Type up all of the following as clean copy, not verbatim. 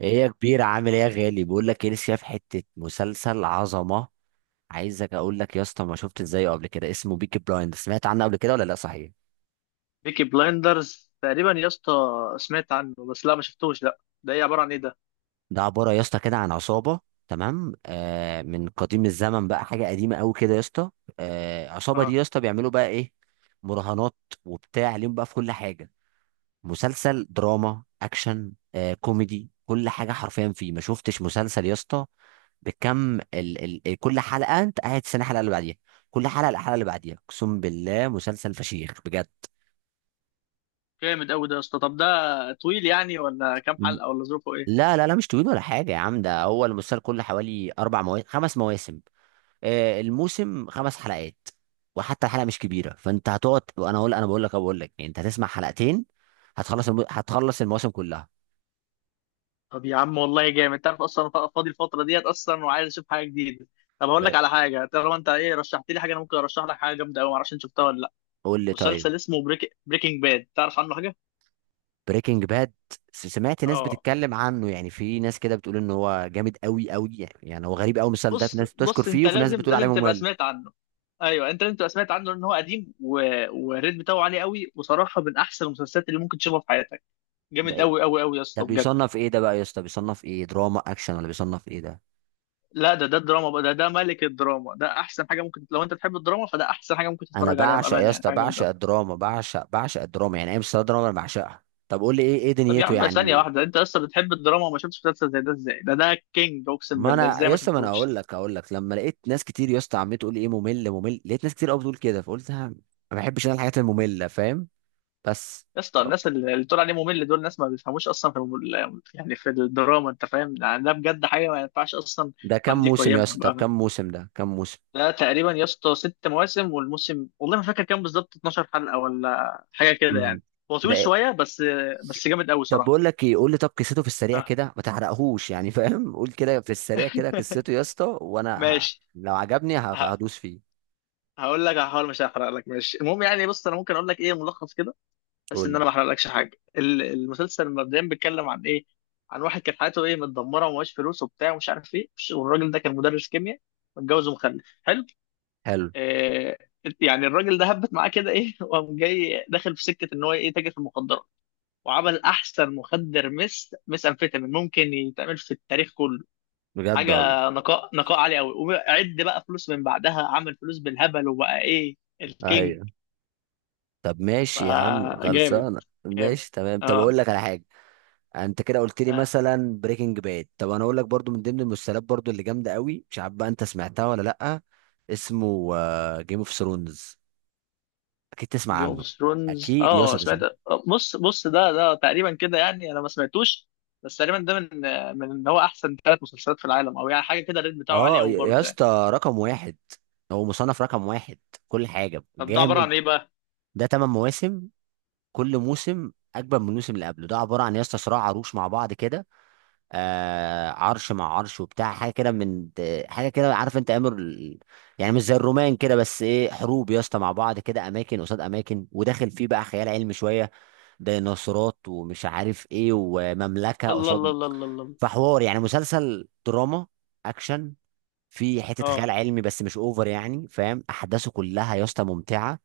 ايه يا كبير، عامل ايه يا غالي؟ بقول لك ايه، لسه شايف حته مسلسل عظمه. عايزك اقول لك يا اسطى، ما شفت ازاي قبل كده، اسمه بيكي بلايند، سمعت عنه قبل كده ولا لا؟ صحيح. بيكي بلايندرز تقريبا يا اسطى. سمعت عنه بس لا، ما شفتوش. لا ده ايه؟ عبارة عن ايه ده؟ ده عباره يا اسطى كده عن عصابه. تمام، آه، من قديم الزمن بقى، حاجه قديمه قوي كده يا اسطى. آه، العصابه دي اه يا اسطى بيعملوا بقى ايه؟ مراهنات، وبتاع ليهم بقى في كل حاجه. مسلسل دراما اكشن، كوميدي، كل حاجه حرفيا فيه. ما شفتش مسلسل يا اسطى بكم ال كل حلقه انت قاعد تستنى الحلقه اللي بعديها، كل حلقه الحلقه اللي بعديها. اقسم بالله مسلسل فشيخ بجد. جامد قوي ده يا اسطى. طب ده طويل يعني ولا كام حلقة، ولا ظروفه ايه؟ لا لا لا، مش طويل ولا حاجه يا عم، ده هو المسلسل كله حوالي 4 مواسم 5 مواسم، الموسم 5 حلقات، وحتى الحلقه مش كبيره، فانت هتقعد، وانا اقول انا بقول لك أنا بقول لك يعني انت هتسمع حلقتين، هتخلص المواسم كلها. طب يا عم والله جامد. انت عارف اصلا أنا فاضي الفترة ديت اصلا وعايز اشوف حاجة جديدة. طب هقول لك ب- على حاجة، طالما انت ايه رشحت لي حاجة، انا ممكن ارشح لك حاجة جامدة قوي، معرفش انت شفتها ولا لا. قول لي طيب. مسلسل اسمه بريكنج باد، تعرف عنه حاجة؟ بريكنج باد، سمعت ناس اه. بتتكلم عنه، يعني في ناس كده بتقول ان هو جامد قوي قوي، يعني هو غريب قوي المسلسل ده، في بص ناس بتشكر بص فيه انت وفي ناس لازم بتقول عليه لازم تبقى ممل. سمعت عنه. ايوه انت لازم تبقى سمعت عنه لان هو قديم والريت بتاعه عالي قوي، وصراحه من احسن المسلسلات اللي ممكن تشوفها في حياتك. ده جامد ايه؟ قوي يا ده اسطى بجد. بيصنف ايه ده بقى يا اسطى، بيصنف ايه، دراما اكشن ولا بيصنف ايه ده؟ لا ده ده الدراما بقى، ده ده ملك الدراما، ده احسن حاجه ممكن، لو انت تحب الدراما فده احسن حاجه ممكن انا تتفرج عليها بعشق يا بامانه، يعني اسطى، حاجه جامده بعشق قوي. الدراما، بعشق الدراما، يعني ايه مسلسل دراما، انا بعشقها. طب قول لي ايه، ايه طب يا دنيته عم ثانيه يعني؟ واحده، انت اصلا بتحب الدراما وما شفتش مسلسل زي ده؟ ازاي؟ ده ده كينج، اقسم ما بالله انا ازاي يا ما اسطى، ما انا شفتوش. اقول لك لما لقيت ناس كتير يا اسطى عمال تقول لي ايه، ممل ممل، لقيت ناس كتير قوي بتقول كده، فقلت ها، ما بحبش انا الحاجات المملة، فاهم؟ بس. يا اسطى الناس اللي تقول عليه ممل دول ناس ما بيفهموش اصلا في يعني في الدراما، انت فاهم يعني؟ ده بجد حاجه ما ينفعش اصلا ده كام حد موسم يا يقيمها اسطى؟ طب بامانه. كام موسم، ده كام موسم؟ ده تقريبا يا اسطى ست مواسم، والموسم والله ما فاكر كام بالظبط، 12 حلقه ولا حاجه كده امم. يعني. هو ده طويل إيه؟ شويه بس، بس جامد قوي طب صراحه. بقول لك ايه، قول لي طب قصته في السريع ها. كده، ما تحرقهوش يعني، فاهم؟ قول كده في السريع كده قصته يا اسطى، وانا ماشي. لو عجبني ه- هدوس فيه. هقول لك، هحاول مش هحرق لك. ماشي، المهم يعني بص، انا ممكن اقول لك ايه ملخص كده، بس قول ان انا لي. ما احرقلكش حاجه. المسلسل مبدئيا بيتكلم عن ايه؟ عن واحد كانت حياته ايه، متدمره ومعهوش فلوس وبتاع ومش عارف ايه، والراجل ده كان مدرس كيمياء، متجوز ومخلف حلو. حلو. آه. يعني الراجل ده هبت معاه كده ايه، وقام جاي داخل في سكه ان هو ايه، تاجر في المخدرات. وعمل احسن مخدر مس مس امفيتامين ممكن يتعمل في التاريخ كله. بجد حاجه والله. نقاء عالي قوي. وعد بقى فلوس من بعدها، عمل فلوس بالهبل وبقى ايه، الكينج. ايوه. طب ماشي يا عم، فجامد. خلصانه جامد. ماشي تمام. طب اه. اقول لك على حاجه. انت كده قلت لي مثلا بريكنج باد، طب انا اقول لك برضو من ضمن المسلسلات برضو اللي جامده قوي، مش عارف بقى انت سمعتها ولا لا. اسمه جيم اوف ثرونز، اكيد تسمع جيم اوف عنه. ثرونز، اكيد يا اه اسطى تسمع. سمعت. بص بص، ده ده تقريبا كده يعني انا ما سمعتوش، بس تقريبا ده من، من ان هو احسن ثلاث مسلسلات في العالم او يعني حاجه كده. الريت بتاعه عالي اه، قوي يا يا برضه يعني. اسطى رقم واحد، هو مصنف رقم واحد، كل حاجه طب ده عباره جامد. عن ايه بقى؟ ده 8 مواسم، كل موسم اجمل من الموسم اللي قبله. ده عباره عن يا اسطى صراع عروش مع بعض كده، آه، عرش مع عرش وبتاع، حاجه كده حاجه كده، عارف انت امر يعني مش زي الرومان كده، بس ايه، حروب يا اسطى مع بعض كده، اماكن قصاد اماكن، وداخل فيه بقى خيال علمي شويه، ديناصورات ومش عارف ايه، ومملكه الله الله قصاد. الله الله الله. فحوار يعني مسلسل دراما اكشن، في حته خيال اه. علمي بس مش اوفر يعني، فاهم؟ احداثه كلها يا اسطى ممتعه.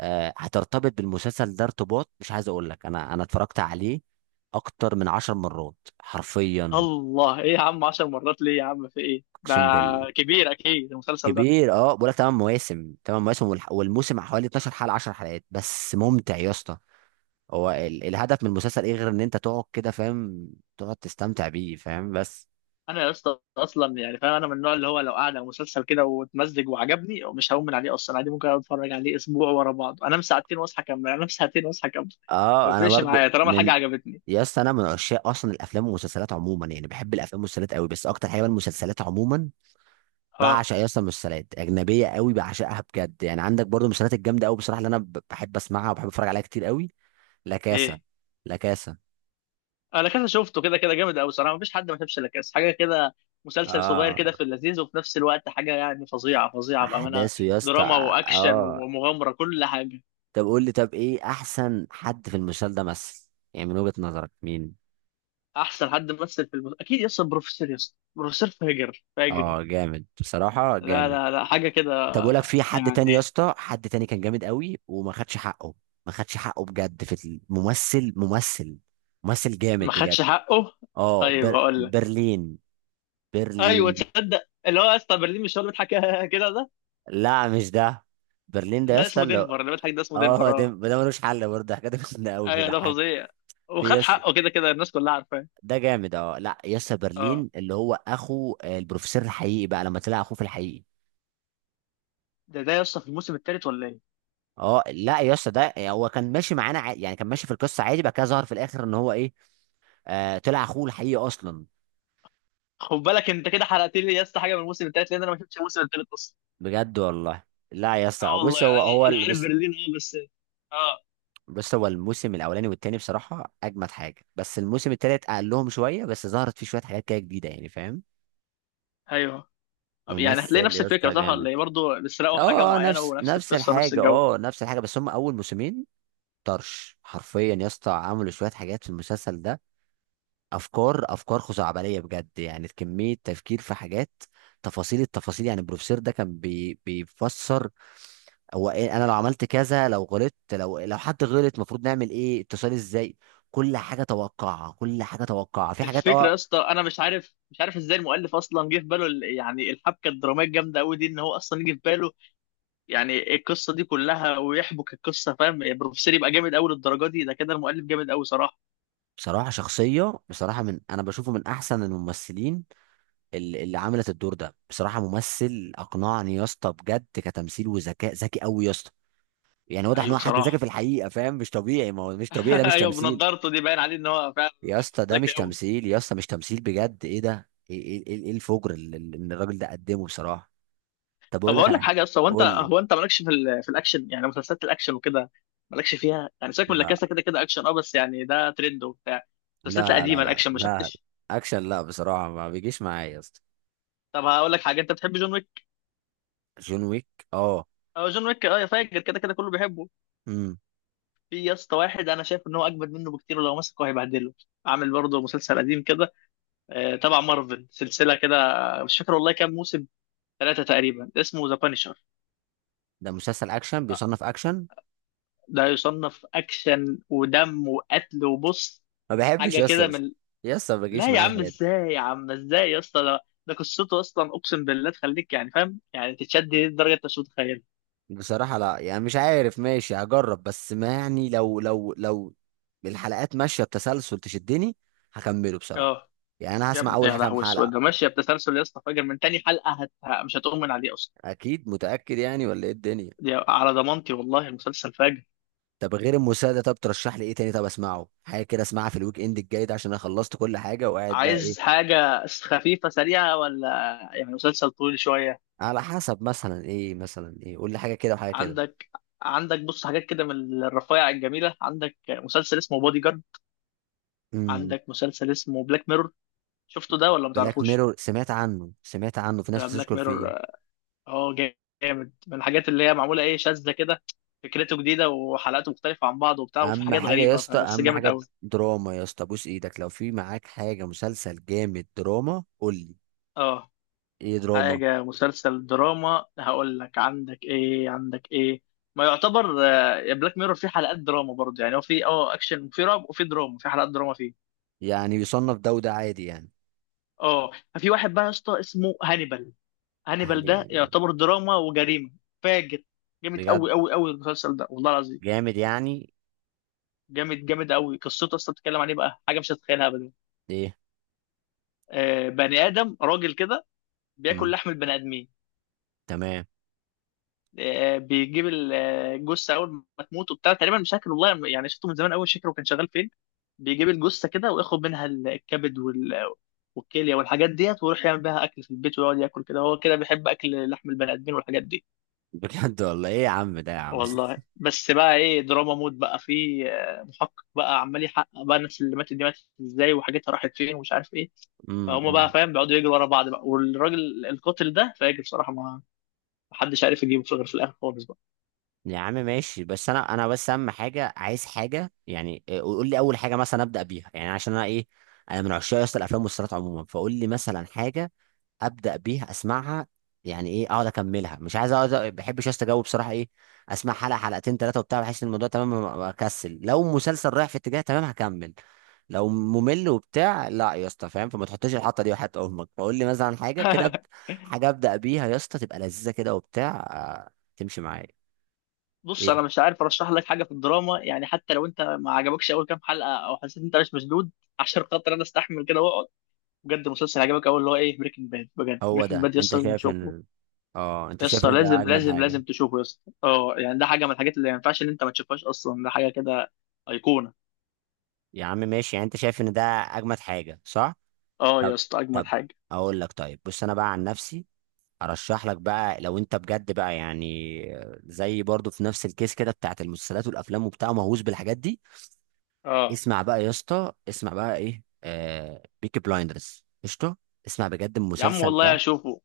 هترتبط بالمسلسل ده ارتباط، مش عايز اقول لك، انا اتفرجت عليه اكتر من 10 مرات حرفيا. الله، ايه يا عم 10 مرات ليه يا عم؟ في ايه ده؟ اقسم بال كبير اكيد المسلسل ده. كبير. اه بقول لك 8 مواسم، 8 مواسم، والموسم حوالي 12 حلقه، 10 حلقات، بس ممتع يا اسطى. هو الهدف من المسلسل ايه، غير ان انت تقعد كده، فاهم؟ تقعد تستمتع بيه، فاهم؟ بس. انا يا اسطى اصلا يعني فاهم، انا من النوع اللي هو لو قاعد على مسلسل كده واتمزج وعجبني مش هقوم من عليه اصلا. عادي ممكن أقعد اتفرج عليه اسبوع ورا بعض، انام ساعتين واصحى اكمل، انام ساعتين واصحى اكمل. ما اه انا بيفرقش برضه معايا طالما الحاجه من. عجبتني. يا اسطى انا من عشاق اصلا الافلام والمسلسلات عموما، يعني بحب الافلام والمسلسلات قوي، بس اكتر حاجه بقى المسلسلات عموما. ها. بعشق يا اسطى المسلسلات اجنبيه قوي، بعشقها بجد. يعني عندك برضو المسلسلات الجامده قوي بصراحه، اللي انا بحب اسمعها وبحب اتفرج عليها كتير قوي. لا كاسا. ايه. لا كاسا. انا كذا شفته، كده كده جامد قوي صراحه، مفيش حد ما شافش لا كاس، حاجه كده. مسلسل صغير اه، كده في اللذيذ، وفي نفس الوقت حاجه يعني فظيعه فظيعه بامانه. احداثه يا اسطى، دراما واكشن اه. ومغامره، كل حاجه. طب قول لي طب ايه احسن حد في المسلسل ده مثل، يعني من وجهه نظرك مين؟ احسن حد مثل في اكيد يس بروفيسور، يس بروفيسور فاجر فاجر. اه جامد بصراحه، لا جامد. لا لا، حاجه كده طب اقول لك في حد تاني يا يعني اسطى، حد تاني كان جامد قوي وما خدش حقه، ما خدش حقه بجد في الممثل، ممثل ممثل ما جامد بجد. خدش حقه. اه، طيب هقول لك. برلين. ايوه برلين. تصدق اللي هو يا اسطى برلين مش هو اللي بيضحك كده ده؟ لا مش ده. برلين ده يا ده اسطى اسمه اللي. دنفر، اللي بيضحك ده اسمه دنفر، اه. ده اه. ده ملوش حل برضه، حاجه، ده كنا قوي ايوه ده بيضحك فظيع، في وخد يس. حقه، كده كده الناس كلها عارفاه. ده جامد. اه، لا، يس اه. برلين اللي هو اخو، آه، البروفيسور الحقيقي بقى لما طلع اخوه في الحقيقي. ده ده يا اسطى في الموسم الثالث ولا ايه؟ اه، لا يا اسطى ده هو كان ماشي معانا، يعني كان ماشي في القصه عادي بقى كده، ظهر في الاخر ان هو ايه، آه، طلع اخوه الحقيقي اصلا. خد بالك انت كده حرقت لي يا اسطى حاجه من الموسم الثالث، لان انا ما شفتش الموسم الثالث اصلا. بجد والله. لا يا اه اسطى، والله. بص، انا هو هو انا ال- عارف بص، برلين اه بس. اه. بص هو الموسم الاولاني والتاني بصراحه اجمد حاجه، بس الموسم التالت اقلهم شويه، بس ظهرت فيه شويه حاجات كده جديده، يعني فاهم؟ ايوه. طب يعني هتلاقي ممثل نفس يا الفكره اسطى صح جامد. ولا ايه؟ برضه بيسرقوا حاجه اه، اه، معينه نفس ونفس نفس القصه نفس الحاجه، الجو. اه، نفس الحاجه، بس هم اول موسمين طرش حرفيا يا اسطى، عملوا شويه حاجات في المسلسل ده، افكار خزعبليه بجد، يعني كميه تفكير في حاجات، التفاصيل يعني البروفيسور ده كان بيفسر هو إيه، انا لو عملت كذا، لو غلطت، لو حد غلط المفروض نعمل ايه، اتصال ازاي، كل حاجه توقعها، كل حاجه توقعها، في حاجات. الفكره اه، يا اسطى انا مش عارف ازاي المؤلف اصلا جه في باله يعني الحبكه الدراميه الجامده قوي دي، ان هو اصلا يجي في باله يعني القصه دي كلها ويحبك القصه، فاهم؟ البروفيسور يبقى جامد قوي للدرجه دي، ده كده المؤلف جامد قوي صراحه. بصراحه شخصيه، بصراحه، من انا بشوفه من احسن الممثلين، اللي عملت الدور ده، بصراحه ممثل اقنعني يا اسطى بجد، كتمثيل وذكاء، ذكي قوي يا اسطى، يعني واضح ان ايوه هو حد ذكي صراحه. في الحقيقه، فاهم؟ مش طبيعي، ما هو مش طبيعي، ده مش ايوه تمثيل بنضارته دي باين عليه ان هو فعلا يا اسطى، ده مش ذكي قوي. تمثيل يا اسطى، مش تمثيل بجد. ايه ده، ايه ايه ايه، إيه الفجر اللي إن الراجل ده قدمه بصراحه. طب طب اقول لك هقول على لك حاجه. حاجه، اصلا هو انت، قول لي. هو انت مالكش في في الاكشن يعني، مسلسلات الاكشن وكده؟ مالكش فيها يعني؟ سيبك من لا لاكاسا، كده كده اكشن اه بس يعني ده ترند وبتاع. المسلسلات لا لا لا القديمه لا الاكشن ما لا، شفتش؟ اكشن لا بصراحه ما بيجيش معايا يا اسطى. طب هقول لك حاجه، انت بتحب جون ويك؟ جون ويك، اه. اه جون ويك اه، يا فاجر كده كده كله بيحبه. امم. في يا اسطى واحد انا شايف ان هو اجمد منه بكتير، ولو مسكه هيبهدله. عامل برضه مسلسل قديم كده، آه، تبع مارفل، سلسله كده، مش فاكر والله كام موسم، ثلاثه تقريبا، اسمه ذا بانشر. ده مسلسل اكشن، بيصنف اكشن. ده يصنف اكشن ودم وقتل وبص، ما بحبش حاجه يا اسطى، كده من، يا اسطى ما بيجيش لا يا معايا عم الحاجات دي. ازاي يا عم، ازاي يا اسطى ده؟ ده قصته اصلا اقسم بالله تخليك يعني فاهم يعني، تتشد لدرجه انت مش متخيلها. بصراحه لا يعني مش عارف، ماشي هجرب، بس ما يعني، لو الحلقات ماشيه بتسلسل تشدني، هكمله بصراحه، اه. يعني انا يا هسمع ابني اول يا كام لهوي اسود حلقه. ده ماشيه بتسلسل يا اسطى فاجر، من تاني حلقه مش هتؤمن عليه اصلا. اكيد، متاكد يعني ولا ايه الدنيا؟ دي على ضمانتي، والله المسلسل فاجر. طب غير الموسيقى ده، طب ترشح لي ايه تاني، طب اسمعه حاجه كده، اسمعها في الويك اند الجاي ده، عشان انا خلصت كل حاجه وقاعد بقى ايه. عايز حاجه خفيفه سريعه ولا يعني مسلسل طويل شويه؟ على حسب، مثلا ايه، مثلا ايه، قول لي حاجه كده وحاجه كده. عندك، عندك بص حاجات كده من الرفايع الجميله، عندك مسلسل اسمه بودي جارد، امم. عندك مسلسل اسمه بلاك ميرور، شفته ده ولا بلاك متعرفوش؟ ميرور، سمعت عنه، سمعت عنه، في ناس بلاك بتشكر ميرور، فيه. اه، جامد، من الحاجات اللي هي معموله ايه، شاذة كده. فكرته جديده، وحلقاته مختلفه عن بعض وبتاع، وفي اهم حاجات حاجه يا غريبه، اسطى، فبس اهم جامد حاجه قوي. دراما يا اسطى، بوس ايدك لو في معاك حاجه مسلسل جامد دراما، قول لي. اه. ايه دراما؟ حاجه مسلسل دراما هقول لك، عندك ايه، عندك ايه، ما يعتبر آه، بلاك ميرور فيه حلقات دراما برضه، يعني هو فيه اه اكشن وفيه رعب وفيه دراما، في حلقات دراما فيه. يعني يصنف ده وده عادي يعني؟ اه. في واحد بقى يا اسطى اسمه هانيبال، هانيبال ده يعني يعتبر دراما وجريمه، فاجر، جامد قوي بجد قوي قوي المسلسل ده والله العظيم. جامد يعني؟ جامد، جامد قوي. قصته اصلا بتتكلم عن ايه بقى، حاجه مش هتتخيلها ابدا. ايه؟ آه، بني ادم راجل كده بياكل امم. لحم البني ادمين. تمام. آه بيجيب آه، الجثه اول ما تموت وبتاع، تقريبا مش فاكر والله، يعني شفته من زمان قوي، مش فاكر هو كان شغال فين. بيجيب الجثه كده وياخد منها الكبد وال والكليه والحاجات ديت، ويروح يعمل بيها اكل في البيت، ويقعد ياكل كده، هو كده بيحب اكل لحم البني ادمين والحاجات دي. بجد والله. ايه يا عم ده يا عم. والله بس بقى ايه، دراما مود بقى، في آه، محقق بقى عمال يحقق بقى الناس اللي ماتت دي ماتت ازاي، وحاجتها راحت فين، ومش عارف ايه. أمم، فهم بقى أمم. فاهم، بيقعدوا يجروا ورا بعض بقى، والراجل القاتل ده فاجر بصراحه، ما محدش عارف يجيبه في غير في الاخر خالص بقى. يا عم ماشي، بس انا بس اهم حاجه عايز حاجه يعني، إيه، قول لي اول حاجه مثلا ابدا بيها، يعني عشان انا ايه، انا من عشاق اصلا الافلام والمسلسلات عموما، فقول لي مثلا حاجه ابدا بيها، اسمعها. يعني ايه اقعد اكملها، مش عايز اقعد، ما بحبش استجاوب بصراحه، ايه، اسمع حلقه حلقتين ثلاثه وبتاع، بحس ان الموضوع تمام، اكسل، لو مسلسل رايح في اتجاه تمام هكمل، لو ممل وبتاع لا يا اسطى، فاهم؟ فما تحطش الحطه دي وحياه امك، فقول لي مثلا حاجه كده، حاجه ابدا بيها يا اسطى، تبقى لذيذه كده وبتاع، آه، تمشي معايا. بص ايه، انا مش عارف ارشح لك حاجه في الدراما يعني، حتى لو انت ما عجبكش اول كام حلقه او حسيت انت مش مشدود، عشان خاطر انا استحمل كده واقعد. بجد المسلسل عجبك اول اللي هو ايه بريكنج باد، بجد هو بريكنج ده باد يس انت لازم شايف تشوفه. ان. اه، انت شايف يسطا ان ده لازم اجمد لازم حاجه؟ لازم تشوفه يسطا اه، يعني ده حاجه من الحاجات اللي ما ينفعش ان انت ما تشوفهاش اصلا، ده حاجه كده ايقونه. يا عم ماشي، يعني انت شايف ان ده اجمد حاجه صح؟ اه طب. يسطا اجمد طب حاجه. اقول لك طيب، بص انا بقى عن نفسي ارشح لك بقى لو انت بجد بقى، يعني زي برضو في نفس الكيس كده بتاعت المسلسلات والافلام وبتاع، مهووس بالحاجات دي. اه اسمع بقى يا اسطى، اسمع بقى ايه، آه، بيكي بلايندرز قشطه. اسمع بجد يا عم المسلسل والله ده. هشوفه،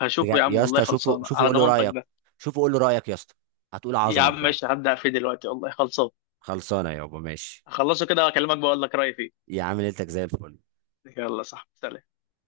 هشوفه بجد يا عم يا والله اسطى، شوفه، خلصان، شوفه على قول له ضمانتك رايك، ده. شوفه قول له رايك يا اسطى، هتقول يا عظمه عم بجد. ماشي هبدا فيه دلوقتي والله خلصان. خلصانه يابا ماشي. هخلصه كده واكلمك بقول لك رايي فيه. يا عم ليلتك زي الفل. يلا، صح. سلام.